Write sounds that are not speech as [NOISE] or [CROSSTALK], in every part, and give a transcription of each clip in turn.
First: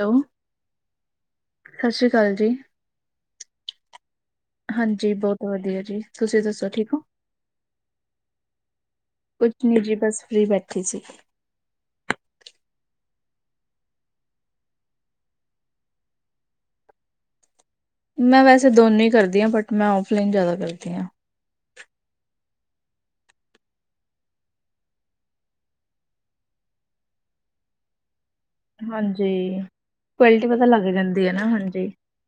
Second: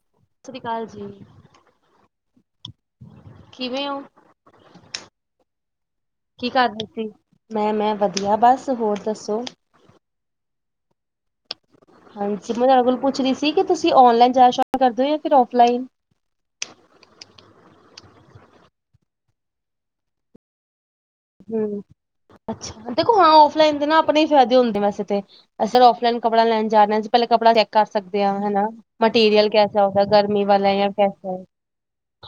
Hello, ਸਤਿ ਸ੍ਰੀ ਅਕਾਲ ਜੀ, ਸਤਿ ਸ਼੍ਰੀ ਅਕਾਲ ਜੀ। ਕਿਵੇਂ ਔਂ? ਹਾਂਜੀ ਬਹੁਤ ਵਧੀਆ ਜੀ ਤੁਸੀਂ ਕੀ ਦੱਸੋ ਕਰਦੇ ਠੀਕ ਹੋ ਸੀ, ਮੈਂ ਮੈਂ ਵਧੀਆ ਬਸ ਹੋਰ ਦੱਸੋ। ਨਿੱਜੀ ਬੱਸ ਫਰੀ ਬੈਠੀ ਸੀ‌। ਹਾਂਜੀ ਮੈਂ ਤੁਹਾਡੇ ਕੋਲ ਪੁੱਛ ਰਹੀ ਸੀ ਕਿ ਤੁਸੀਂ ਔਨਲਾਈਨ ਜ਼ਿਆਦਾ ਸ਼ਾਪਿੰਗ ਕਰਦੇ ਔਂ ਜਾਂ ਫਿਰ ਔਫਲਾਈਨ। ਮੈਂ ਵੈਸੇ ਦੋਨੋਂ ਈ ਕਰਦੀ ਆਂ। ਬਟ ਮੈਂ ਔਫਲਾਈਨ ਜ਼ਿਆਦਾ ਕਰਦੀ ਆਂ। ਹਮ, ਅੱਛਾ। ਦੇਖੋ ਹਾਂ ਔਫਲਾਈਨ ਦੇ ਨਾ ਆਪਣੇ ਈ ਫ਼ਾਇਦੇ ਹੁੰਦੇ ਵੈਸੇ ਤੇ। ਅਸਾ ਔਫਲਾਈਨ ਕੱੜਾ ਲੈਣ ਜਾਣਾ ਜੇ ਪਹਿਲਾਂ ਕੱਪੜਾ ਚੈੱਕ ਕਰ ਸਕਦੇ ਆ ਹੈਨਾ। ਮਟੀਰੀਅਲ ਹਾਂਜੀ ਕੈਸਾ [UNINTELLIGIBLE] ਗਰਮੀ ਕੁਆਲਿਟੀ ਪਤਾ ਵਾਲਾ ਏ ਲੱਗ ਜਾਂ ਜਾਂਦੀ ਹੈ ਕੇਸਾ ਏ। ਨਾ ਹਾਂਜੀ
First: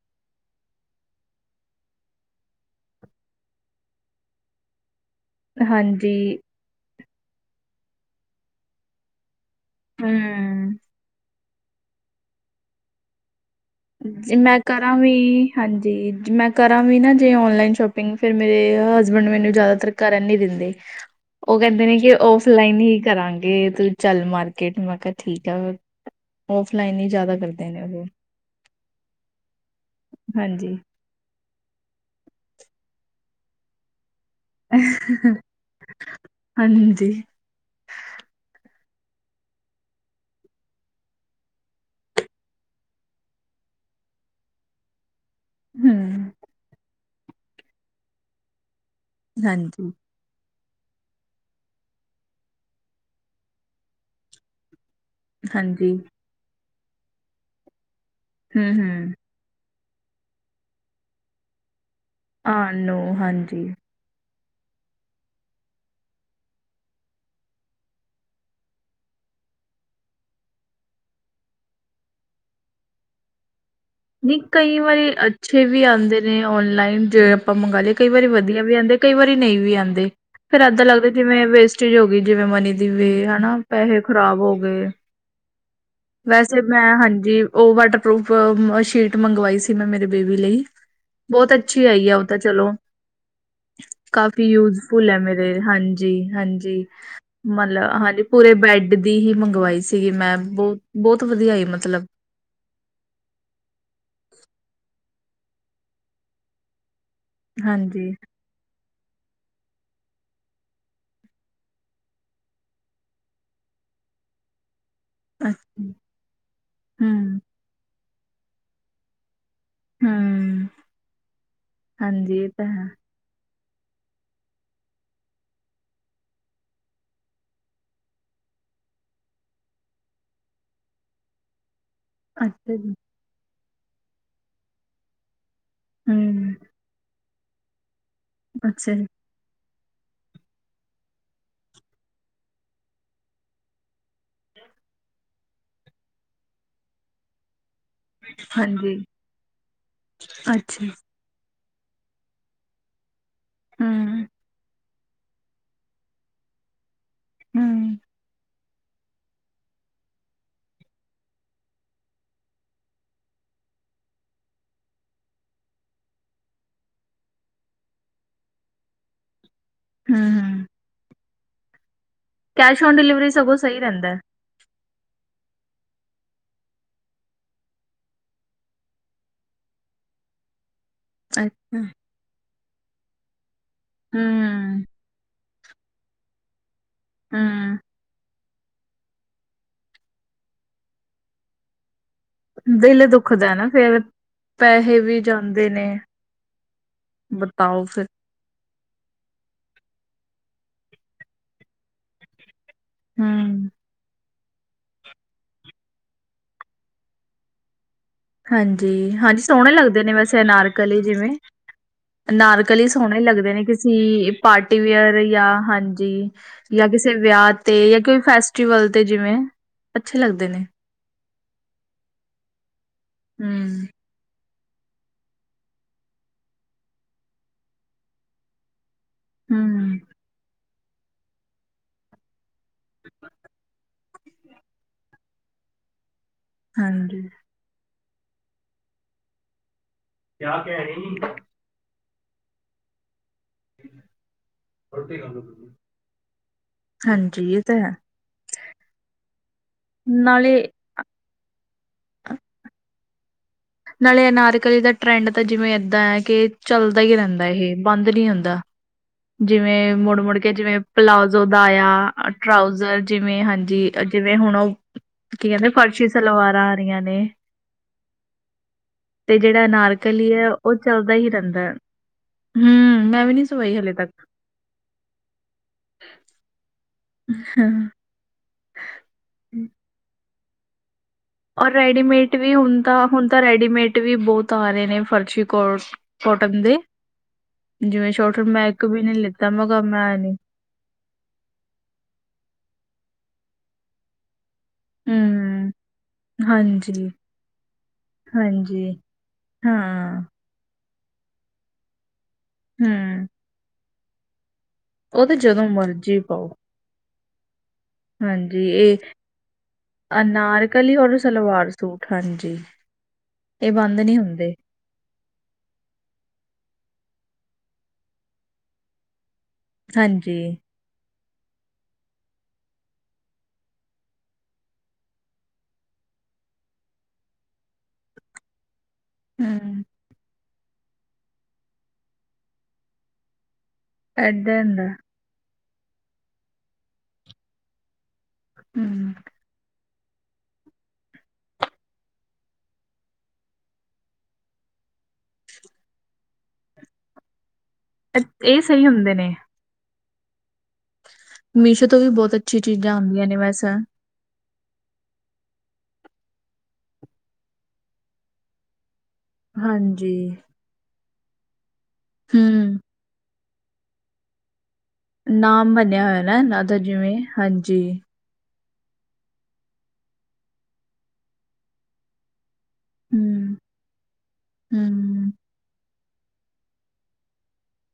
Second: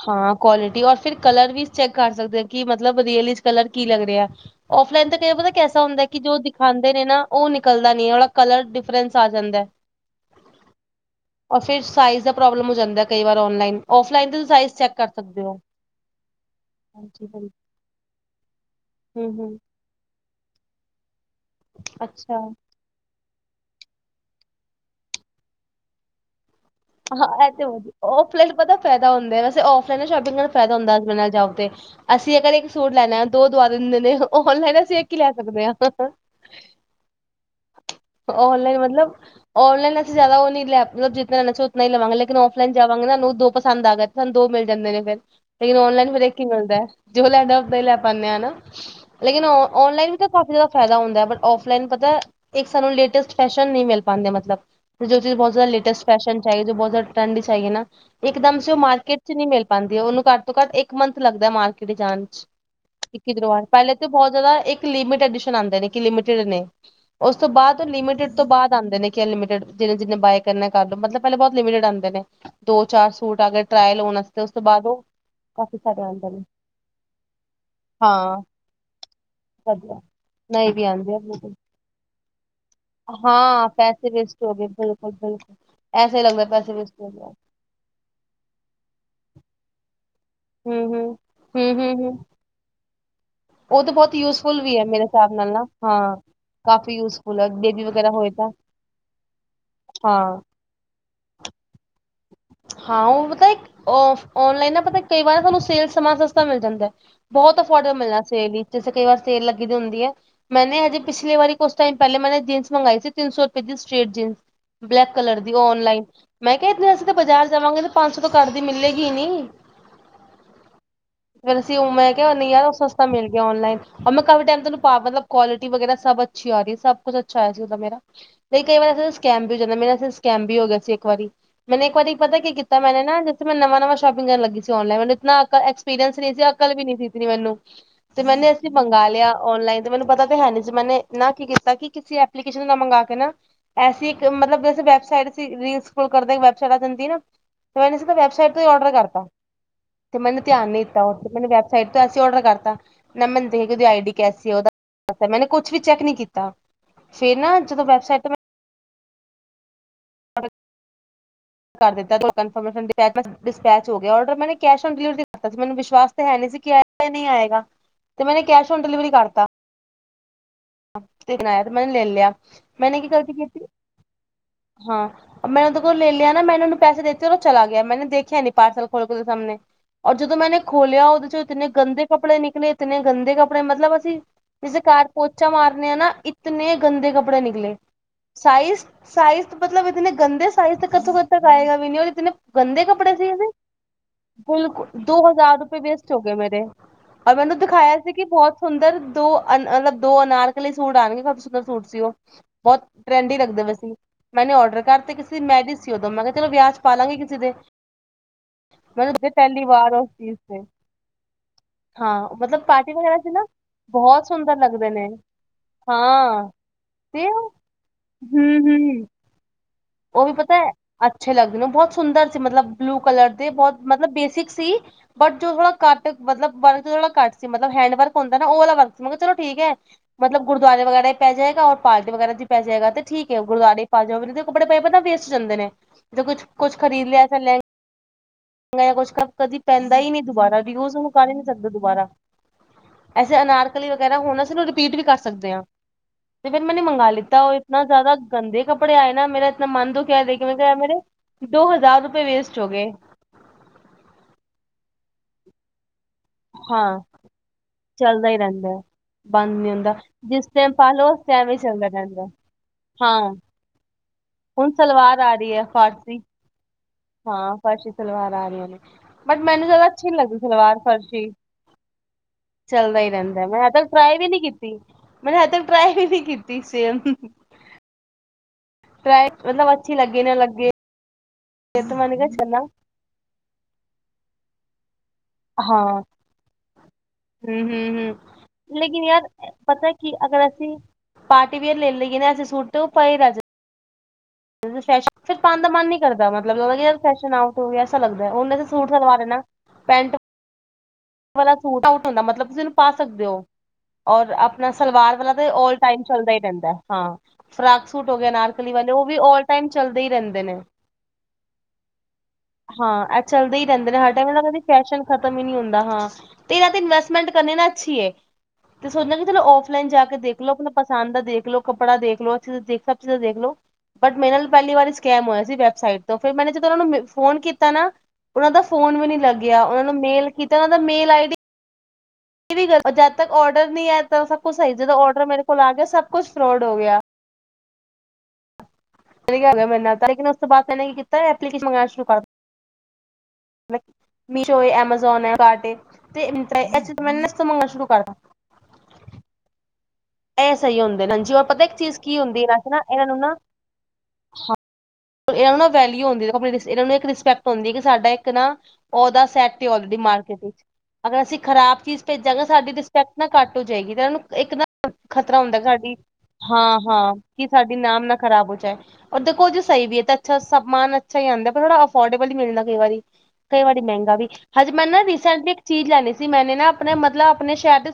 ਹਾਂ, ਕੁਆਲਿਟੀ। ਔਰ ਫਿਰ ਕਲਰ ਵੀ ਚੈੱਕ ਕਰ ਸਕਦੇ ਕਿ ਮਤਲਬ ਰਿਅਲ ਇਚ ਕਲਰ ਕੀ ਲੱਗ ਰਿਆ। ਔਫਲਾਈਨ ਤੇ ਕੇ ਪਤਾ ਕੈਸਾ ਹੁੰਦਾ ਹਾਂਜੀ ਕਿ ਜੋ ਦਿਖ ਖਾਂਦੇ ਨੇ ਨਾ ਓ ਨਿਕਲਦਾ ਨਈਂ ਏ, ਜੇੜਾ ਵਾਲਾ ਕਲਰ ਡਿਫਰੈਂਸ ਆ ਜਾਂਦਾ ਐ। ਹਂ ਔਰ ਫਿਰ ਸਾਈਜ਼ ਦਾ ਪ੍ਰੋਬਲਮ ਹੋ ਜਾਂਦਾ ਕਈ ਵਾਰ ਔਨਲਾਈਨ। ਔਫਲਾਈਨ ਜੇ ਤੇ ਮੈਂ ਸਾਈਜ਼ ਚੈੱਕ ਕਰਾਂ ਕਰ ਵੀ, ਸਕਦੇ ਹੋ। ਹਾਂਜੀ। ਜ, ਮੈਂ ਕਰਾਂ ਵੀ ਨਾ ਹਾਂਜੀ ਜੇ ਬਿਲਕੁਲ। ਔਨਲਾਈਨ ਸ਼ੋਪ ਫਿਰ ਮੇਰੇ ਹਸਬੈਂਡ, ਹੂੰ ਮੈਂਨੂੰ ਹੂੰ ਜ਼ਿਆਦਾਤਰ ਕਰਨ ਨੀ ਦਿੰਦੇ। ਓ ਕਹਿੰਦੇ ਨੇ ਕਿ ਅੱਛਾ ਔਫਲਾਈਨ ਹੀ ਕਰਾਂਗੇ। ਤੂੰ ਚੱਲ ਮਾਰਕੀਟ। ਮੈਂ ਕਿਹਾ ਠੀਕ ਆ ਔਫਲਾਈਨ ਈ ਜ਼ਿਆਦਾ ਕਰਦੇ ਨੇ ਉਹ। ਔਫਲਾਏਨ ਪਤਾ ਫੈਦਾ ਹੁੰਦਾ ਵੈਸੇ, ਔਫਲਾਈਨ ਸ਼ੋਪਿੰਗ ਨਾਲ ਫ਼ਾਇਦਾ ਹਾਂਜੀ ਹੁੰਦਾ ਹਸਬੇਂਡ ਨਾਲ ਜਾਓ ਤੇ। ਅਸੀਂ ਅਗਰ ਇੱਕ ਸੂਟ ਲੈਣਾ, ਦੋ ਦਵਾ ਦਿੰਦੇ ਨੇ ਉਹ। ਔਨਲਾਈਨ‌ ਅਸੀਂ ਏਕ ਹੀ ਲੈ ਸਕਦੇ ਆਂ, ਹ-ਹ। ਹਾਂਜੀ। ਔਨਲਾਈਨ ਮਤਲਬ, ਔਨਲਾਈਨ ਅਸੀ ਜ਼ਿਆਦਾ ਓ ਨੀ ਲੈ, ਮਤਲਬ, [UNINTELLIGIBLE] ਨਹੀਂ ਲਵਾਂਗੇ, ਲੇਕਿਨ ਔਫਲਾਈਨ ਜਾਵਾਂਗੇ ਨਾ, ਹਾਨੂੰ ਦੋ ਪਸੰਦ ਆਗੇ ਸਾਨੂੰ ਦੋ ਮਿਲ ਜਾਂਦੇ ਨੇ ਫਿਰ। ਲੇਕਿਨ ਔਨਲਾਈਨ ਫਿਰ ਹੂੰ। ਇੱਕ ਹੀ ਮਿਲਦਾ, ਜੋ ਲੈਦਾ ਓਦਾਂ ਲੈ ਪਾਨੇ ਆ ਨਾ, ਲੇਕਿਨ ਔ, ਹਾਂਜੀ, ਔਨਲਾਈਨ ਕਾਫੀ ਜ਼ਿਆਦਾ ਫ਼ਾਇਦਾ ਹੁੰਦਾ ਐ ਬਟ ਔਫਲਾਈਨ ਪਤਾ, ਇੱਕ ਸਾਨੂੰ ਲੇਟੈਸਟ ਫੈਸ਼ਨ ਨਹੀਂ ਮਿਲ ਪਾਂਦੇ, ਮਤਲਬ। ਜਦੋ ਚੀਜ਼ ਬਹੁਤ ਜ਼ਿਆਦਾ ਹਾਂਜੀ, ਲੇਟੈਸਟ ਫੈਸ਼ਨ 'ਚ ਆਈ, ਜੋ ਬਹੁਤ ਜ਼ਿਆਦਾ ਟਰੈਂਡ 'ਚ ਆਈ ਏ ਨਾ, ਇੱਕਦਮ ਸੇ ਓ, ਹੂੰ-ਹੂੰ ਮਾਰਕਿਟ ਓ'ਚ ਨੀ ਮਿਲ ਪਾਂਦੀ, ਉਹਨੂੰ ਘੱਟ ਤੋਂ ਘੱਟ ਇੱਕ ਮੰਥ ਲੱਗਦਾ ਮਾਰਕਿਟ ਈਚ ਆਣ'ਚ, ਆਣ ਨੂੰ ਇੱਕੀ ਦਿਨ ਹਾਂਜੀ। ਵਾਰ ਪਹਿਲੇ ਬਹੁਤ ਜ਼ਿਆਦਾ ਇੱਕ ਲਿਮਿਟ ਐਡੀਸ਼ਨ ਆਂਦੇ ਨੇ, ਕਿ ਲਿਮਿਟੇਡ ਨੇ। ਉਸ ਤੋਂ ਬਾਅਦ ਲਿਮੀਟਿਡ ਤੋਂ ਬਾਅਦ ਆਂਦੇ ਨੇ ਅਨਲਿਮਿਟਡ, ਜਿੰਨੇ-ਜਿੰਨੇ ਬਾਇ ਕਰਨੇ, ਕਰਲੋ ਮਤਲਬ ਪਹਿਲੇ ਬਹੁਤ ਲਿਮਿਟਡ ਆਂਦੇ ਨੇ, ਦੋ-ਚਾਰ ਸੂਟ ਆ ਗਏ ਨਹੀਂ ਕਈ ਵਾਰੀ ਅੱਛੇ ਕਾਫੀ ਵੀ ਸਾਰੇ ਆਂਦੇ ਆਉਂਦੇ ਨੇ ਔਨਲਾਈਨ, ਜਿਂਵੇ ਆਪਾਂ ਮੰਗਾ ਲੀਏ, ਕਈ ਵਾਰੀ ਹਾਂ ਵਧੀਆ ਵੀ ਆਂਦੇ। ਕਈ ਵਾਰੀ ਨਹੀਂ ਵੀ ਵਧੀਆ ਆਂਦੇ। ਫਿਰ ਨਹੀਂ ਵੀ ਏਦਾਂ ਲੱਗਦਾ ਆਉਂਦੇ ਆ ਬਿਲਕੁਲ ਜਿਵੇਂ ਵੇਸਟੇਜ ਹੋਗੀ ਜਿਵੇਂ ਮਨੀ ਦੀ ਵੀ ਹਨਾ, ਹਾਂ ਪੈਹੇ ਪੈਸੇ ਖ਼ਰਾਬ ਵੇਸਟ ਹੋ ਗਏ। ਬਿਲਕੁਲ ਬਿਲਕੁਲ ਐਸੇ ਲੱਗਦਾ ਵੈਸੇ ਪੈਸੇ ਮੈਂ, ਵੇਸਟ ਹੋ ਗਿਆ ਹਾਂਜੀ ਓ ਵਾਟਰਪਰੂਫ ਅਮ, ਸ਼ੀਟ ਮੰਗਵਾਈ ਸੀ ਮੈਂ ਮੇਰੇ ਬੇਬੀ ਲਈ, ਹਮ ਹਮ ਬਹੁਤ ਹਮ ਅੱਛੀ ਹਮ ਆਈ ਆ ਓ ਹਮ ਤਾਂ ਚਲੋ ਉਹ ਤਾਂ ਬਹੁਤ ਕਾਫ਼ੀ ਯੂਜਫੁਲ ਵੀ ਯੂਜ਼ਫੁਲ ਹੈ ਹਿਸਾਬ ਨਾਲ ਮੇਰੇ, ਨਾ ਹਾਂ ਹਾਂਜੀ-ਹਾਂਜੀ, ਕਾਫੀ ਯੂਜਫੁਲ ਹੈ ਬੇਬੀ ਮਤਲਬ ਵਗੈਰਾ ਹਾਂਜੀ ਹੋਏ ਤਾਂ ਪੂਰੇ ਬੈਡ ਦੀ ਹੀ ਮੰਗਵਾਈ ਸੀਗੀ ''ਮੈਂ ਹਾਂ ਬੋ, ਬੋਤ ਵਧੀਆ ਆਈ ਮਤਲਬ। ਹਾਂ, ਓ ਪਤਾ, ਔਫ, ਔਨਲਾਈਨ ਨਾ ਪਤਾ ਕਈ ਵਾਰ ਸਾਨੂੰ ਸੇਲ ਸਮਾਨ ਸਸਤਾ ਮਿਲ ਜਾਂਦਾ, ਬਹੁਤ ਅਫੋਰਡੇਬਲ ਹਾਂਜੀ ਮਿਲਣਾ ਸੇ ਵੀ। ਜਿੱਥੇ ਕਈ ਵਾਰ ਸੇਲ ਲੱਗੀ ਦੀ ਹੁੰਦੀ ਐ। ਮੈਂਨੇ ਅਜੇ ਪਿਛਲੀ ਵਰੀ ਕੁੱਛ ਟਾਈਮ ਪਹਿਲੇ ਮੈਂਨੇ ਜੀਨਸ ਮੰਗਾਈ ਸੀ, ਤਿੰਨ-ਸੌ ਰੁਪਏ ਦੀ ਸਟਰੇਟ ਜੀੰਨਸ। ਬਲੈਕ ਕਲਰ ਦੀ ਅੱਛਾ ਔਨਲਾਈਨ, ਮੈਂ ਕਿਹਾ, ' [UNINTELLIGIBLE] ਅਸੀਂ ਤੇ ਹਮ ਬਾਜ਼ਾਰ ਜਾਵਾਂਗੇ ਤੇ ਪੰਜ-ਸੌ ਤੋਂ ਘੱਟ ਦੀ ਮਿਲੇਗੀ ਨੀ। ਹਮ ਜ਼ਰਸੀ, ਓ ਮੈਂ ਕਿਹਾ ਹਾਂਜੀ ਇਹ ਨਹੀਂ ਯਾਰ ਤਾਂ ਓ ਹੈ ਸਸਤਾ ਮਿਲ ਗਿਆ, ਔਨਲਾਈਨ। 'ਆ ਮੈਂ ਕਾਫ਼ੀ ਟਾਈਮ ਤੋ ਓਹਨੁੰ ਨਾ, ਮਤਲਬ ਕੁਆਲਿਟੀ ਵਗੈਰਾ ਸਭ ਅੱਛੀ ਆ ਰਹੀ, ਸਭ ਕੁਛ ਅੱਛਾ ਆਇਆ ਸੀ, ਓਦਾਂ ਮੇਰਾ। ਨਹੀਂ, ਕਈ ਵਾਰ ਤਾਂ ਸਕੈਮ ਵੀ ਹੋ ਜਾਂਦਾ, ਮੇਰਾ ਤੇ ਸਕੈਮ ਵੀ ਹੋਗਿਆ ਸੀ, ਇੱਕ ਵਾਰੀ। ਮੈਂਨੇ ਇੱਕ ਵਰੀ ਪਤਾ ਕੀ ਅੱਛਾ ਕੀਤਾ, ਜੀ ਮੈਂਨੇ ਨਾ, ਜਸਟ ਮੈਂ ਨਵਾਂ-ਨਵਾਂ ਸ਼ੋਪਿੰਗ ਕਰਨ ਲੱਗੀ ਸੀ, ਔਨਲਾਈਨ ਮੈਂ ਨਾ, ਐਕਸਪੀਰੀਅੰਸ ਨਹੀਂ ਸੀ, ਹਮ ਅਕਲ ਵੀ ਨੀ ਸੀ ਇਤਨੀ ਮੈਂਨੂੰ, ਤੇ ਮੈਂਨੇ ਸੀ ਅੱਛਾ ਜੀ ਮੰਗਾ ਲਿਆ, ਔਨਲਾਈਨ। ਤੇ ਮੈਂਨੂੰ ਪਤਾ ਤੇ ਹੈਨੀ ਸੀ, ਮੈਂਨੇ ਨਾ, ਕੀ ਕੀਤਾ ਕੀ ਕਿਸੇ ਐਪਲੀਕੇਸ਼ਨ ਮੰਗਾਕੇ ਨਾ ਐਸੀ ਇੱਕ, ਮਤਲਬ ਵੈਸੇ ਵੈਬਸਾਈਟ ਸੀ, ਰੀਲ ਸਕਰੋਲ ਕਰਦੇ, ਵੈਬਸਾਈਟ ਆ ਜਾਂਦੀ ਨਾ। ਤੇ ਮੈਂਨੇ ਸਿੱਧਾ ਵੈਬਸਾਈਟ ਤੋਂ ਹੀ ਔਡਰ ਹਾਂਜੀ ਕਰਤਾ, ਤੇ ਮੈਂਨੇ ਧਿਆਨ ਨਹੀਂ ਅੱਛਾ ਦਿੱਤਾ, ਮੈਨੇ ਵੈਬ ਸਾਈਟ ਤੋਂ ਅਸੀਂ ਔਡਰ ਕਰਤਾ, ਨਾ ''ਮੈਂ ਦੇ ਕਿ ਉਹਦੀ ਆਈ-ਡੀ ਹਮ ਕੈਸੀ ' [INAUDIBLE] ' ਮੈਂਨੇ ਕੁਛ ਵੀ ਚੈੱਕ ਨੀ ਕੀਤਾ, ਫਿਰ ਨਾ, ਜਦੋਂ ਹਮ ਵੈਬਸਾਈਟ ਮੈਂ ' [INAUDIBLE] ਕਰ ਦਿੱਤਾ, [UNINTELLIGIBLE] ਡਿਸਪੈਚ, ਡਿਸਪੈਚ ਹੋਗਿਆ ਆਰਡਰ, ਮੈਂ ਨਾ ਕੈਸ਼ ਔਨ ਡਿਲੀਵਰੀ ਕਰਤਾ ਸੀ, ਮੈਨੂੰ ਵਿਸ਼ਵਾਸ ਤੇ ਹੈ ਨੀ ਸੀ ਕਿ ਐ ਨਹੀਂ ਆਏਗਾ, ਤੇ ਮੈਨੇ ਕੈਸ਼ ਓਨ ਡਿਲੀਵਰੀ ਕਰਤਾ। ਹੂੰ। ਦੇਨ ਆਯਾ, ਤੇ ਮੈ ਲੇ ਲਿਆ। ਕੈਸ਼ ਔਨ ਮੈਨੇ ਕੀ ਡਿਲੀਵਰੀ ਗਲਤੀ ਸਗੋਂ ਕੀਤੀ ਸਹੀ ਰਹਿੰਦੈ। ਹਾਂ। ਮੈਂ ਉਹਦੇ ਕੋਲੋ ਲੇਲਿਆ ਨਾ, ਮੈਂਨੇ ਉਹਨੂੰ ਪੈਸੇ ਦੈਤੇ ਉਹ ਚਲਾ ਗਿਆ, ਮੈਨੇ ਦੇਖਿਆ ਨੀ ਪਾਰਸਲ ਖੋਲਕੇ ੳਦੇ ਸਾਹਮਣੇ। ਔਰ ਜਦੋਂ ਮੈਂਨੇ ਖੋਲਿਆ‌ ਓ ੳਦੇ'ਚੋਂ ਇਤਨੇ ਅੱਛਾ ਗੰਦੇ ਕੱਪੜੇ ਨਿਕਲੇ, ਇਤਨੇ ਗੰਦੇ ਕੱਪੜੇ ਮਤਲਬ ਅਸੀਂ ਜਿਸ ਹਮ ਤਰਾ ਘਰ ਪੋਚ ਪੋਚਾ ਮਾਰਨੇ ਆ ਨਾ, ਇਤਨੇ ਗੰਦੇ ਕੱਪੜੇ ਨਿਕਲੇ ਹਮ ਸਾਈਜ਼ -ਸਾਈਜ਼ ਮਤਲਬ ਇਤਨੇ ਗੰਦੇ ਸਾਈਜ਼ ਤੇ, ਕੱਦੋਂ ਕੱਦ ਤੱਕ ਆਏਗਾ, ਵੀ ਨਹੀਂ ਔਰ ਇਤਨੇ ਗੰਦੇ ਦਿਲ ਕੱਪੜੇ ਸੀੇ ਏਦੇ, ਦੁਖਦਾ ਨਾ ਫੇਰ ਕੁਲ ਪੈਸੇ ਵੀ ਦੋ ਹਜ਼ਾਰ ਜਾਂਦੇ ਰੁਪਏ ਨੇ ਵੇਸਟ ਹੋ ਗਏ ਮੇਰੇ ਅਗਰ ਮੈਨੂੰ ਬਤਾਓ ਦਿਖਾਇਆ ਫਿਰ ਸੀ ਕਿ ਬਹੁਤ ਸੁੰਦਰ ਦੋ, ਅ ਅਲੱਗ ਦੋ ਅਨਾਰ ਕਲੀ ਸੂਟ ਆਉਣਗੇ, ਕਾਫੀ ਸੁੰਦਰ ਸੂਟ ਸੀ ਉਹ ਬਹੁਤ ਟਰੈਂਡੀ, ਲੱਗਦੇ ਹਮ ਪਏ ਸੀ। ਮੈਨੇ ਔਡਰ ਕਰ ਤੇ, ਕਿਸੇ ਦੀ ਮੈਰਿਜ਼ ਸੀ ਉਦੋ, ਮੈਂ ਕਿਹਾ, ਚਲੋ ਵਿਆਹ ਚ ਪਾ ਲਾਂਗੇ ਕਿਸੇ ਦੇ ਹਾਂਜੀ ਮੈਨੂੰ -ਹਾਂਜੀ ਪਹਿਲੀ ਸੋਹਣੇ ਵਾਰ ਲੱਗਦੇ ਉਸ ਨੇ, ਚੀਜ਼ ਵੈਸੇ ਤੇ ਅਨਾਰਕਲੀ ਜਿਵੇਂ ਹਾਂ ਮਤਲਬ ਅਨਾਰਕਲੀ, ਪਾਰਟੀ ਵਗੈਰਾ ਸੋਹਣੇ ਚ ਨਾ ਲੱਗਦੇ ਨੇ, ਬਹੁਤ ਕਿਸੀ ਸੁੰਦਰ ਪਾਰਟੀ ਲੱਗਦੇ ਨੇ ਵਿਯਰ ਯਾ ਹਾਂਜੀ, ਹਾਂ ਯਾ ਕਿਸੇ ਤੇ ਵਿਆਹ ਤੇ ਯਾ ਕੋਈ ਫੈਸਟੀਵਲ ਹੂੰ-ਹੂੰ ਤੇ ਜਿਵੇਂ ਅੱਛੇ ਉਹ ਵੀ ਲੱਗਦੇ ਪਤਾ ਨੇ, ਹੈ ਅੱਛੇ ਲੱਗਦੇ ਨੇ, ਉਹ ਬਹੁਤ ਸੁੰਦਰ ਸੀ, ਮਤਲਬ ਬਲੂ ਕਲਰ ਦੇ, ਹੂੰ, ਬਹੁਤ ਮਤਲਬ ਬੇਸਿਕ ਸੀ ਬਟ ਜੋ ਥੋੜਾ ਘਟ ਮਤਲਬ ਵਰਕ ਥੋੜਾ ਘਟ ਸੀ, ਮਤਲਬ ਹੈਂਡ ਵਰਕ ਹੁੰਦਾ ਨਾ, ਉਹ ਵਾਲਾ ਵਰਕ ਸੀ ਮੈ ਕਿਹਾ, ਚਲੋ ਠੀਕ ਐ ਹੂੰ, ਗੁਰਦੁਆਰੇ ਵਗੈਰਾ ਹੀ ਪੈ ਜਾਏਗਾ, ਔਰ ਪਾਰਟੀ ਵਗੈਰਾ ਚ ਪੈ ਜਾਏਗਾ, ਤੇ ਠੀਕ ਹੈ ਗੁਰਦੁਆਰੇ ਵੀ ਪਾ ਜਾਉ, ਕਪੜੇ ਪਏ ਨਾ ਵੇਸਟ ਹੋ ਜਾਂਦੇ ਨੇ, ਜੇ ਕੁਛ -ਕੁਛ ਖਰੀਦ ਲਿਆ ਹਾਂਜੀ, ਲੈਂ ਮੈਂ ਕੁਛ ਕਦੀ ਪੈਂਦਾ ਹੀ ਨਹੀਂ ਦੁਬਾਰਾ,, ਯੁਜ਼ ਉਹਨੂੰ ਕਰ ਹੀ ਨੀ ਸਕਦੇ ਦੁਬਾਰਾ, ਐਸੇ ਅਨਾਰਕਲੀ ਵਗੈਰਾ ਹੋਣਾ ਅਸੀਂ ਰਿਪੀਟ, ਵੀ ਕਰ ਸਕਦੇ ਹਾਂ ਤੇ ਫਿਰ ਮੈਨੇ ਮੰਗਵਾ ਲਿਤਾ, ਉਹ ਹਾਂਜੀ ਇਹ ਤਾਂ ਇਤਨਾ ਹੈ ਜ਼ਿਆਦਾ ਗੰਦੇ ਕੱਪੜੇ ਆਏ ਨਾ, ਮੇਰਾ ਇਤਨਾ ਮਨ ਦੁਖਿਆ ਨਾਲੇ ਕਿਵੇਂ ਕਿਹਾ ਮੇਰੇ ਦੋ, ਹਜ਼ਾਰ ਰੁਪਏ ਵੇਸਟ ਹੋ ਗਏ ਨਾਲੇ ਅਨਾਰਕਲੀ ਦਾ, ਟਰੈਂਡ ਤਾਂ ਜਿਵੇਂ ਏਦਾਂ ਹੈ, ਕੇ ਹਾਂ ਚੱਲਦਾ ਹੀ ਰਹਿੰਦਾ, ਇਹ ਬੰਦ ਨਹੀਂ ਚੱਲਦਾ ਹੀ ਹੁੰਦਾ। ਰਹਿੰਦਾ ਬੰਦ ਨੀ ਹੁੰਦਾ ਜਿਵੇਂ, ਮੁੜ -ਮੁੜ ਜਿਸ ਕੇ ਟਾਈਮ ਜਿਵੇਂ ਪਾ ਲਓ ਉਸ ਪਲਾਜੋ ਟਾਈਮ ਹੀ ਦਾ ਆਇਆ, ਚੱਲਦਾ ਰਹਿੰਦਾ ਟਰਾਊਜ਼ਰ ਹਾਂ ਜਿਵੇਂ ਹਾਂਜੀ। ਜਿਵੇਂ, ਹੁਣ ਉਹ ਸਲਵਾਰ ਆ ਕੀ ਰਹੀ ਹੈ ਕਹਿੰਦੇ, ਫਰਸ਼ੀ ਫਾਰਸੀ ਸਲਵਾਰਾਂ ਹੁੰਦੀਆਂ ਨੇ, ਹਾਂ ਫਾਰਸੀ ਸਲਵਾਰ ਆ ਰਹੀਆਂ ਨੇ ਬਟ ਤੇ ਜਿਹੜਾ ਮੈਨੂੰ ਜ਼ਿਆਦਾ ਅੱਛੀ ਨੀ ਅਨਾਰਕਲੀ ਲੱਗਦੀ ਏ, ਉਹ ਸਲਵਾਰ ਚਲਦਾ ਫਰਸ਼ੀ ਹੀ ਰਹਿੰਦਾ। ਚੱਲਦਾ ਹੂੰ ਹੀ ਮੈਂ ਵੀ ਨਈ, ਰਹਿੰਦਾ ਸਵਾਈ ਹਲੇੇ ਤੱਕ ਮੈਂ ਹੱਜੇ ਤੱਕ, ਟਰਾਈ ਵੀ ਨੀ ਕੀਤੀ ਸੇਮ ਹੂੰ ਟ੍ਰਾਈ ਮਤਲਬ, ਅੱਛੀ ਲੱਗੇ ਨਾ ਲੱਗੇਂ ਔਰ ਰੈਡੀਮੇਟ ਵੀ ਹੁਣ ਤਾਂ, ਹੁਣ ਤਾਂ ਰੈਡੀਮੇਟ ਵੀ, ਬਹੁਤ ਆ ਰਹੇ ਨੇ ਫਰਸ਼ੀ ਹਾਂ ਕੋਟਸ ਕੋਟਨ ਦੇ ਹੂੰ, ਹੂੰ, ਜਿਵੇਂ ਸ਼ੋਟ ਮੈਂ ਹੂੰ ਇੱਕ ਵੀ ਲੇਕਿਨ, ਨੀ ਯਾਰ ਲਿੱਤਾ ਮੈਂ ਕਿਹਾ ਪਤਾ ਕਿ ਮੈਂ ਨੀ ਅਗਰ ਅਸੀਂ ਪਾਰਟੀ ਵੀਅਰ ਲੈ ਲਈ ਏ ਨਾ, ਅਸੀ ਸੂਟ ਤੋਂ ਪਏ ਹੀ ਰਹਿਣ ਜਾ ਫੈਸ਼ਨ ਫਿਰ ਪਾਉਣ ਦਾ ਹੂੰ, ਮਨ ਨੀ ਕਰਦਾ, ਮਤਲਬ ਲਗਦਾ ਯਾਰ ਹਾਂਜੀ, ਫੈਸ਼ਨ ਆਊਟ ਹੋ ਗਿਆ, ਐਸਾ ਲੱਗਦਾ ਉਹਨੇੇ, ਹਾਂਜੀ, ਸੂਟ ਸਲਵਾ ਲੈਣਾ ਪੈਂਟ। ਹਾਂ, ਵਾਲਾ ਸੂਟ ਆਊਟ ਨੀ ਹੁੰਦਾ, ਮਤਲਬ ਤੁਸੀਂ ਇਹਨੂੰ ਪਾ ਸਕਦੇ ਹੂੰ, ਹੋ ਔਰ ਆਪ ਸਲਵਾਰ ਉਹ ਵਾਲਾ ਤੇ, ਜਦੋਂ ਉਲ ਟਾਈਮ ਮਰਜ਼ੀ ਚੱਲਦਾ ਹੀ ਪਾਓ। ਰਹਿੰਦਾ ਹਾਂ ਫਰਾਕ‌ ਸੂਟ ਹੋ ਗਿਆ ਹਾਂਜੀ, ਅਨਾਰਕਲੀ ਵਾਲੇ, ਉਹ ਇਹ ਵੀ ਔਲ ਟਾਈਮ, ਚੱਲਦੇ ਹੀ ਰਹਿੰਦੇ ਨੇ, ਅਨਾਰਕਲੀ ਔਰ ਸਲਵਾਰ ਸੂਟ ਹਾਂਜੀ, ਹਾਂ ਇਹ ਚੱਲਦੇ ਈ ਰਹਿੰਦੇ ਨੇ, ਬੰਦ ਹਰ ਨੀ ਟਾਈਮ ਇਹਨਾ ਦਾ, ਹੁੰਦੇ। ਕਦੇ ਫੈਸ਼ਨ ਖਤਮ ਹੀ ਨੀ ਹੁੰ ਦਾ ਹਾਂ, ਤੇ ਇਹਨਾਂ ਤੇ ਇਨਵੈਸਟਮੈਂਟ ਕਰਨੀ ਨਾ ਅੱਛੀ ਏ ਤੇ ਸੋਚ ਨੇ ਆ ਚਲੋ ਔਨਲਾਈਨ ਜਾ ਕੇ ਹਾਂਜੀ, ਦੇਖ ਲੋ, ਆਪਣਾ ਪਸੰਦ ਦਾ ਦੇਖ ਲੋੋ, ਕੱਪੜਾ ਦੇਖ ਲੋ ਅਛੀ ਦੇਖ ਲੋ ਸਭ ਚੀਜ਼ਾਂ ਦੇਖ ਲੋੋ ਬਟ ਮੇਰੇ ਨਾਲ, ਪਹਿਲੀ ਵਾਰੀ ਸਕੈਮ ਹੋਇਆ ਸੀ। ਵੈਬਸਾਈਟ ਤੋਂ ਫੇਰ ਜਦੋਂ ਮੈ, ਫੋਨ ਕੀਤਾ ਨਾ ਉਹਨਾਂ ਦਾ ਫੋਨ ਵੀ ਨੀ ਲੱਗਿਆ, ਹੂੰ, ਉਹਨਾਂ ਨੂੰ ਮੇਲ ਕੀਤਾ ਨਾ ਉਹਨਾਂ ਦਾ ਮੇਲ ਆਈਡੀ ਵੀ ਜਦ ਤੱਕ ਔਡਰ ਨਹੀਂ ਆਇਆ ਤਾਂ, ਸਭ ਕੁਛ ਏਦਾਂ ਸਹੀ ਹੁੰਦਾ ਜਦੋਂ ਔਡਰ ਮੇਰੇ ਕੋਲ, ਆ ਗਿਆ ਸਭ ਕੁਛ ਫਰੋਡ ਹੋ ਗਿਆ ਹਮ [INAUDIBLE] ਮੀਸ਼ੋ ਏ ਐਮਾਜ਼ੋਨ ਹੈ ਕਾਰਟ ਏ ਤੇ, ਅੱਛਾ ਤੇ ਮੈਂ ਨਾ, ਇਸ ਤੋਂ ਮੰਗਣਾ ਸ਼ੁਰੂ ਕਰ ਇਹ ਸਹੀ ਹੁੰਦੇ ਨੇ ਇਹ ਸਹੀ ਹੁੰਦੇ ਨਾ ਜੀ ਹੋਰ ਪਤਾ ਇੱਕ ਮੀਸ਼ੋ ਤੋਂ ਚੀਜ਼ ਵੀ ਕੀ ਬਹੁਤ ਹੁੰਦੀ, ਇਹ ਅੱਛੀ ਚ ਨਾ ਚੀਜ਼ਾਂ ਇਹਨਾਂ ਨੂੰ ਆਉਂਦੀਆਂ ਨਾ ਨੇ ਵੈਸੇ। ਇਹਨਾਂ ਨੂੰ ਨਾ ਵੈਲਿਊ ਆਉਂਦੀ ਆਪ ਇਹ ਨੂੰ ਇੱਕ ਰਿਸਪੈਕਟ ਹਉਂਦੀ ਹੈ, ਕਿ ਸਾਡਾ ਇੱਕ ਨਾ ਉਹਦਾ ਰਿਸਪੈਕਟ ਐ ਔਲਰੇਡੀ ਹਾਂਜੀ ਮਾਰਕੀਟ ਵਿੱਚ, ਅਗਰ ਅਸੀਂ ਖ਼ਰਾਬ ਚੀਜ਼ ਭੇਜਾਂਗੇ ਸਾਡੀ ਹੂੰ ਰਿਸਪੈਕਟ ਨਾ ਘੱਟ ਹੋ ਜਾਏਗੀ ਤੇ ਇਹਨਾਂ ਨੂੰ ਇੱਕ ਨਾ ਖ਼ਤਰਾ ਹੁੰਦਾ, ਨਾਮ ਸਾਡੀ ਬਣਿਆ ਹੋਇਆ ਨਾ ਇਹਨਾਂ ਦਾ ਹਾਂ ਹਾਂ ਜਿਵੇਂ ਕਿ ਸਾਡੀ ਹਾਂਜੀ ਨਾਮ ਨਾ ਖਰਾਬ ਹੋ ਜਾਏ, ਹੋਰ ਦੇਖੋ ਜੋ ਸਹੀ ਵੀ ਹੈ ਤਾਂ ਅੱਛਾ ਸ ਸਮਾਨ ਅੱਛਾ ਹੀ ਆਂਦਾ ਪਰ ਅਫੋਰਡੇਬਲ ਮਿਲਣਾ ਕਈ ਵਾਰੀ ਹੂੰ ਕਈ ਵਾਰੀ ਮਹਿੰਗਾ ਵੀ ਹਜੇ ਮੈਂ ਨਾ ਹੂੰ ਰੀਸੈਂਟਲੀ ਇੱਕ ਚੀਜ਼ ਲੈਣੀ ਸੀ ਸੀ ਮੈਨੇ ਨਾ ਆਪਣੇ ਮਤਲਬ ਆਪਣੇ ਸ਼ਹਿਰ ਦੇ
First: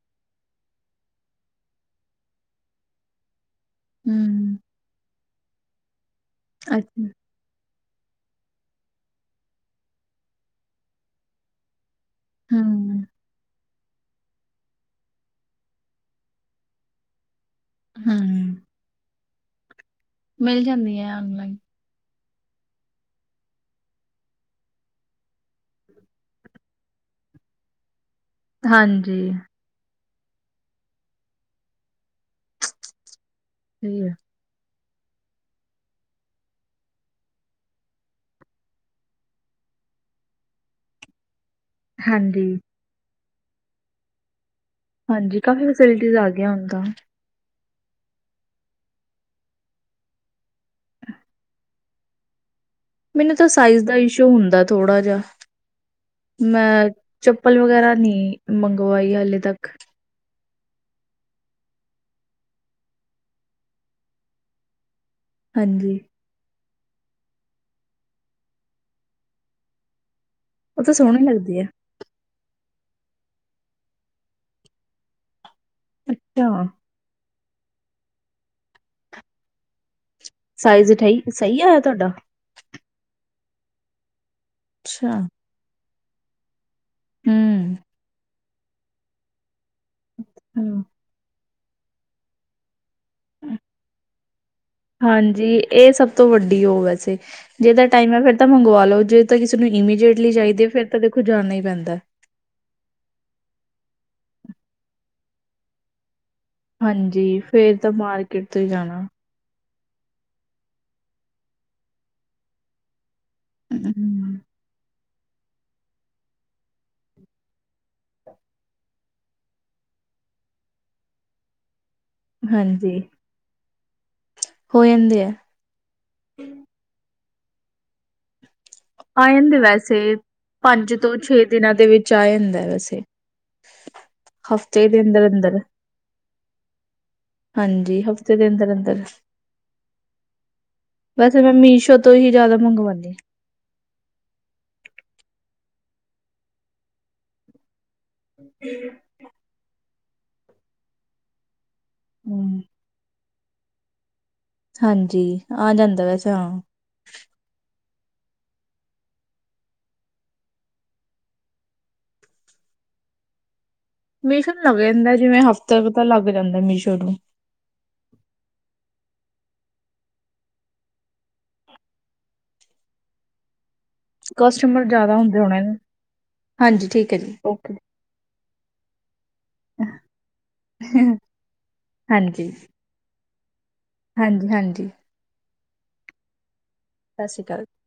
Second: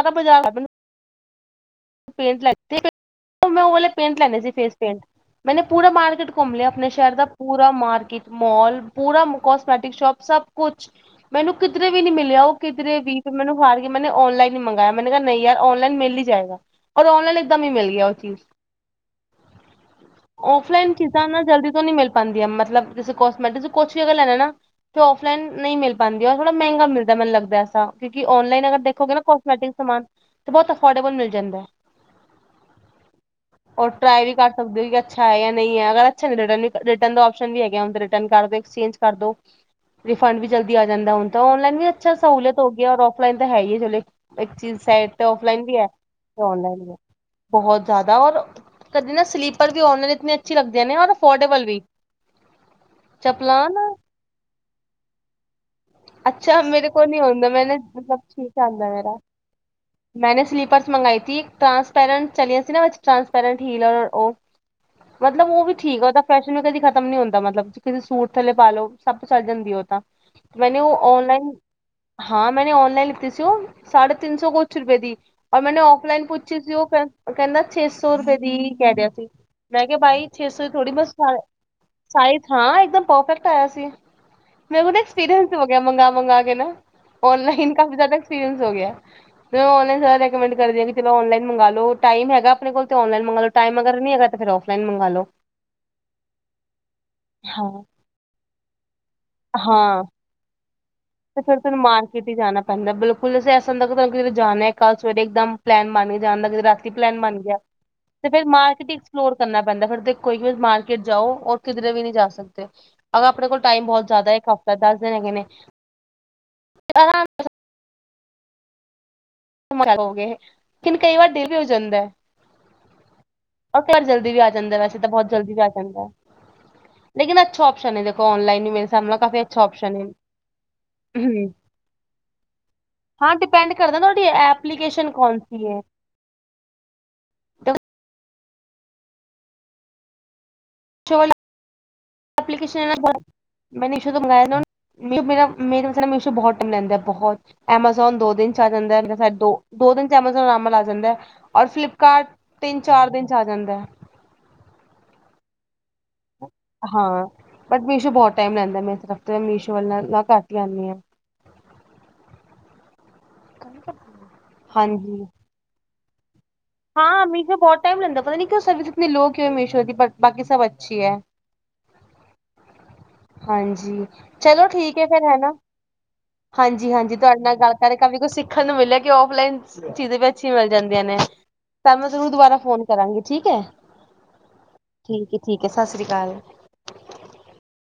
ਸਾਰਾ ਬਜ਼ਾਰ ਪੇਂਟ ਲੈ ਮੈਂ ਉਹ ਵਾਲੇ ਪੇਂਟ ਲੈਣੇ ਸੀ ਹੂੰ ਫੇਸ ਪੇਂਟ ਮੈੇਨੇ ਪੂਰਾ ਮਾਰਕੀਟ ਘੁੰਮ ਲਿਆ ਆਪਣੇ ਅੱਛਾ ਸ਼ਹਿਰ ਦਾ ਪੂਰਾ ਮਾਰਕੀਟ ਮਾਲ ਪੂਰਾ ਕੋਸਮੈਟਿਕ ਸ਼ੋਪ ਸਭ ਕੁਛ ਮੈਨੂੰ ਕਿਧਰੇ ਵੀ ਨੀ ਮਿਲਿਆ ਉਹ ਕਿਧਰੇ ਹੂੰ ਵੀ ਤੇ ਮੈਨੂੰ ਹਾਰ ਔਨਲਾਈਨ ਹੀ ਮੰਗਾਇਆ ਮੈਂਨ ਕਿਹਾ ਨਹੀਂ ਯਾਰ ਨਲਾਈਨ ਮਿਲ ਹੀ ਜਾਏਗਾ, ਔਰ ਔਨਲਾਈਨ ਇਕਦਮ ਹੀ ਮਿਲ ਗਿਆ ਉਹ ਚੀਜ਼ ਹੂੰ ਮਿਲ ਔਫਲਾਈਨ ਜਾਂਦੀ ਹੈ ਚੀਜ਼ਾਂ ਨਾ ਔਨਲਾਈਨ ਜਲਦੀ ਤੋਂ ਨੀ ਮਿਲ ਪਾਉਦੀਆਂ ਮਤਲਬ ਜ ਕੋਸਮੈਟਿਕ, ਕੁਛ ਵੀ ਅਗਰ ਲੈਣਾ ਨਾ ਔਫਲਾਈਨ ਨਹੀਂ ਮਿਲ ਪਾਦੀ ਔਰ ਥੋੜਾ ਮਹਿੰਗਾ ਮਿਲਦਾ ਮੈਨੂੰ ਲੱਗਦਾ ਐਸਾ ਕਿਉਂਕ ਔਨਲਾਈਨ ਅਗਰ ਦੇਖੋਗੇ ਨਾ ਹਾਂਜੀ ਕੋਸਮੈਟਿਕ ਸਮਾਨ ਤੇ ਬਹੁਤ ਅਫੋਰਡੇਬਲ ਮਿਲ ਜਾਂਦਾ ਹੈ ਉਹ ਸਹੀ ਹੈ ਟਰਾਏ ਵੀ ਸਕਦੇ ਹੋ, ਅੱਛਾ ਹੈ ਜਾਂ ਨਹੀਂ ਹੈ ਅਗਰ ਅੱਛਾ ਨੀ ਹੈ ਰਿਟਰਨ ਕਰ ਦੋ ਐਕਸਚੇਂਜ ਕਰ ਦੋ ਰਿਫੰਡ ਵੀ ਜਲਦੀ ਆ ਜਾਂਦਾ, ਹੁਣ ਤਾਂ ਔਨਲਾਈਨ ਵੀ ਅੱਛਾ ਹਾਂਜੀ ਸਹੂਲਅਤ ਹੋ ਗਈ ਔਰ ਔਫਲਾਈਨ ਤਾਂ ਹੈ ਹੀ ਹੈ ਚਲੇ ਇੱਕ ਚੀਜ਼ ਸਾਈਟ ਤੇ ਹਾਂਜੀ ਔਫਲਾਈਨ ਕਾਫੀ ਵੀ ਹੈ ਫੈਸਿਲਿਟੀਜ਼ ਆ ਤੇ ਗਈਆਂ ਹੁਣ ਔਨਲਾਈਨ ਤਾਂ ਵੀ ਬਹੁਤ ਜ਼ਿਆਦਾ ਔਰ ਕਦੀ ਨਾ ਸਲੀਪਰ ਵੀ ਔਨਲਾਈਨ ਇਤਨੇ ਅੱਛੇ ਲਗਦੇ ਨੇ ਔਰ ਅਫੋਰਡੇਬਲ ਵੀ ਮੈਨੂੰ ਤਾਂ ਚੱਪਲਾਂ ਸਾਈਜ਼ ਨਾ ਦਾ ਇਸ਼ੂ ਹੁੰਦਾ ਥੋੜ੍ਹਾ ਜਿਹਾ ਅੱਛਾ ਮੈਂ ਮੇਰੇ ਕੋਲ ਨਹੀਂ ਹੁੰਦਾ ਚੱਪਲ ਮੈਨੇ ਵਗੈਰਾ ਮਤਲਬ ਨਹੀਂ ਠੀਕ ਆਂਦਾ ਮੰਗਵਾਈ ਮੇਰਾ ਹਾਲੇ ਤੱਕ ਮੈਂਨੇ ਸਲੀਪਰਸ ਮੰਗਾਈ ਥੀ ਇੱਕ ਟ੍ਰਾਂਸਪੈਰੈਂਟ ਚਲੀਆਂ ਸੀ ਨਾ ਟ੍ਰਾਂਸਪੈਰੈਂਟ ਹੀਲ ਔਰ ਉਹ ਮਤਲਬ ਉਹ ਵੀ ਹਾਂਜੀ ਠੀਕ ਆ ਉਹਦਾ ਫੈਸ਼ਨ ਨੂੰ ਕਦੀ ਖ਼ਤਮ ਨੀ ਹੁੰਦਾ ਮਤਲਬ ਕਿਸੇ ਸੂਟ ਥੇ ਪਾਾਲਓ ਸਭ ਚੱਲ ਜਾਂਦੀ ਉਹ ਤਾਂ ਉਹ ਮੈਨੂੰ ਤਾਂ ਸੋਹਣੀ ਔਨਲਾਈਨ ਲੱਗਦੀ ਹੈ ਹਾਂ ਮੈਂਨੇ ਔਨਲਾਈਨ ਲਿੱਤੀ ਸੀ ਉਹ ਸਾਢੇ ਤਿੰਨ ਸੌ ਕੁਛ ਰੁਪਏ ਦੀ ਔਰ ਮੈਨੇ ਔਫਲਾਈਨ ਪੁੱਛੀ ਅੱਛਾ ਸੀ ਉਹ ਕਹ ਕਹਿੰਦਾ ਛੇ ਸੌ ਰੁਪਏ ਦੀ ਕਹਿ ਦਿਆ ਸੀ, ਮੈਂ ਕਿਹਾ ਬਾਈ ਛੇ ਸੌ ਥੜੀ ਸਾਈਜ਼ ਬਹੁਤ ਸਹੀ ਸ ਸਹੀ ਆਇਆ ਤੁਹਾਡਾ ਸਾਇਜ਼ ਹਾਂ ਇੱਕਦਮ ਪਰਫੈਕਟ ਆਇਆ ਸੀ ਮੈਨੂੰ ਨਾ ਅੱਛਾ ਐਕਸਪੀਰੀਅੰਸ ਹੋ ਗਿਆ ਮੰਗਾ ਮੰਗਾ ਕੇ ਨਾ ਔਨਲਾਈਨ ਹੂੰ ਕਾਫੀ ਜ਼ਿਆਦਾ ਐਕਸਪੀਰੀਅੰਸ ਹੋ ਗਿਆ ਤੇ ਔ ਔਨਲਾਈਨ ਜ਼ਯਾਦਾ ਰਿਕਮੈਂਡ ਹੂੰ ਕਰਦੇ ਨੇ ਔਨਲਾਈਨ ਮੰਗਵਾ ਲੋ ਟਾਈਮ ਹੈਗਾ ਆਪਣੇ ਕੋਲ ਤੇ ਔਨਲਾਈਨ ਮੰਗਾ ਲੋ, ਟਾਈਮ ਅਗਰ ਨੀ ਹੈਗਾ ਤੇ ਫਿਰ ਔਫਲਾਈਨ ਮੰਗਵਾ ਲੋ ਹਾਂਜੀ ਇਹ ਸਭ ਤੋਂ ਵੱਡੀ ਉਹ ਵੈਸੇ ਹਾਂ ਜੇ ਤਾਂ ਟਾਈਮ ਹੈ ਫੇਰ ਤਾਂ ਮੰਗਵਾ ਲੋ, ਜੇ ਤਾਂ ਕਿਸੇ ਨੂੰ ਹਾਂ ਇਮੀਜਟਲੀ ਚਾਹੀਦੀ ਐ ਫਿਰ ਤਾਂ ਦੇਖੋ ਤੇ ਜਾਣਾ ਫੇਰ ਹੀ ਤੈਨੂੰ ਪੈਂਦਾ। ਹੈ। ਮਾਰ ਕਿਤੇ ਜਾਣਾ ਪੈਂਦਾ ਬਿਲਕੁਲ ਅਂ ਐਸਾ ਹੁੰਦਾ ਕਿ ਤੁਹਾਨੂੰ ਕਿਤੇ ਜਾਣਾ ਕੱਲ ਸਵੇਰੇ, ਇੱਕਦਮ ਪਲੈਨ ਬਣ ਕੇ ਜਾਣ ਦਾ ਰਾਤੀ ਪਲੈਨ ਬਣ ਹਾਂਜੀ ਗਿਆ ਫੇਰ ਤਾਂ ਤੇ ਫਿਰ ਤੋਂ ਹੀ ਮਾਰਕੀਟ ਜਾਣਾ। ਐਕਸਪਲੋਰ ਕਰਨਾ ਪੈਂਦਾ, ਫਿਰ ਤੇ ਕੋਈ ਵੀ ਮਾਰਕੀਟ ਜਾਓ ਔਰ ਕਿਧਰੇ ਵੀ ਨਹੀਂ ਜਾ ਸਕਦੇ ਅਗਰ ਆਪਣੇ ਕੋਲ ਟਾਈਮ ਬਹੁਤ ਜ਼ਿਆਦਾ ਹੂੰ ਇੱਕ ਹਫ਼ਤਾ ਦਸ ਦਿਨ ਹੈਗੇ ਨੇ [UNINTELLIGIBLE] ਹੋ ਗਏ ਕਿਹਨ ਕਈ ਵਾਰ ਡੇ ਵੀ ਹੋ ਜਾਂਦਾ ਹਾਂਜੀ ਉਹ ਘਰ ਜਲਦੀ ਵੀ ਆ ਜਾਂਦਾ, ਹੋ ਵੈਸੇ ਤਾਂ ਜਾਂਦੇ ਬਹੁਤ ਜਲਦੀ ਵੀ ਆ ਜਾਂਦਾ ਹੈ ਲੇਕਿਨ ਅੱਛਾ ਓਪਸ਼ਨ ਹੈ ਦੇੋਖੋ ਔਨਲਾਈਨ ਵੀ ਮ ਆ ਜਾਂਦੇ ਵੈਸੇ ਪੰਜ ਤੋਂ ਛੇ ਦਿਨਾਂ ਦੇ ਵਿੱਚ ਆ ਜਾਂਦਾ ਵੈਸੇ ਹਾਂ ਡਿਪੈਂਡ ਕਰਦਾ ਤੁਹਾਡੀ ਹਫ਼ਤੇ ਦੇ ਐਪਲੀਕੇਸ਼ਨ ਅੰਦਰ ਕੌਣ ਅੰਦਰ ਸੀ ਹੈ। ਹਾਂਜੀ ਹਫ਼ਤੇ ਦੇ ਅੰਦਰ ਅੰਦਰ ਵੈਸੇ ਮੈਂ ਮੀਸ਼ੋ ਤੋਂ ਹੀ ਜਿਆਦਾ ਮੰਗਵਾਉਦੀ ਹਾਂ। ਮੈ ਮੈਸ਼ੋ ਤੋਂ ਮੰਗਾਇਆ ਨਾ ਮੇਰਾ ਮਿਸੋ ਮੇਰਾ ਬਹੁਤ ਟਾਈਮ ਲੈਂਦਾ ਬਹੁਤ ਐਮਾਜ਼ੋਨ ਦੋ ਦਿਨ ਚ ਆ ਜਾਂਦਾ ਦੋ ਦੋ ਦਿਨ ਚ ਐਮਾਜ਼ੋਨ ਨੋਰਮਲ ਆ ਜਾਂਦਾ ਹੈ ਔਰ ਫਲਿਪ ਕਾਰਟ ਹੂੰ ਤਿੰਨ ਚਾਰ ਦਿਨ ਚ ਆ ਜਾਂਦਾ ਹੈ। ਹਾਂਜੀ ਆ ਜਾਂਦਾ ਵੈਸੇ ਹਾਂ। ਹਾਂ ਬਟ ਮੀਸ਼ੋ ਬਹੁਤ ਟਾਈਮ ਲੈਂਦਾ ਮੈਂ ਹਫ਼ਤੇ ਮੀਸ਼ੋ ਵੱਲ ਨਾਲ ਘਟ ਹੀ ਆਉਂਦੀ ਹਾਂ। [INAUDIBLE] ਮਿਸ਼ੂ ਲੱਗ ਜਾਂਦਾ ਹਾਂਜੀ ਜਿਵੇਂ ਹਫ਼ਤੇ ਤਾਂ ਲੱਗ ਜਾਂਦਾ ਮਿਸ਼ੂ ਹਾਂ ਮੀਸ਼ੋ ਬਹੁਤ ਟਾਈਮ ਲੈਂਗਦਾ ਪਤਾ ਨੀ ਕਿ ਉਹ ਸਰਵਿਸ ਇਤਨੀ ਲੋ ਕਿਉਂ ਮੀਸ਼ੋ ਦੀ ਪਰ ਬਾਕੀ ਸਭ ਅੱਛੀ ਹੈ। ਹਾਂਜੀ ਚਲੋ ਕਸਟਮਰ ਠੀਕ ਹੈ ਜ਼ਿਆਦਾ ਫੇਰ ਹੈ ਹੁੰਦੇ ਨਾ ਹੋਣੇ ਹਾਂਜੀ ਠੀਕ ਹਾਂਜੀ ਹੈ ਜੀ ਤੁਹਾਡੇ ਨਾਲ ਗੱਲ ਓਕੇ ਕਰਕੇ ਕੀ ਕੁਛ ਸਿੱਖਣ ਨੂੰ ਮਿਲਿਆ ਕਿ ਔਫਲਾਈਨ ਚੀਜ਼ਾਂ ਵੀ ਅੱਛੀਆਂ ਮਿਲ ਜਾਂਦੀਆਂ ਨੇ। ਤਾਂ ਮੈਂ ਜ਼ਰੂਰ ਹਾਂਜੀ ਦੁਬਾਰਾ ਫੋਨ ਕਰਾਂਗੀ ਠੀਕ ਹੈ। ਹਾਂਜੀ -ਹਾਂਜੀ। ਠੀਕ ਈ ਠੀਕ ਹੈ ਸਤਿ ਸ਼੍ਰੀ ਅਕਾਲ। ਸਤਿ ਸ਼੍ਰੀ ਅਕਾਲ।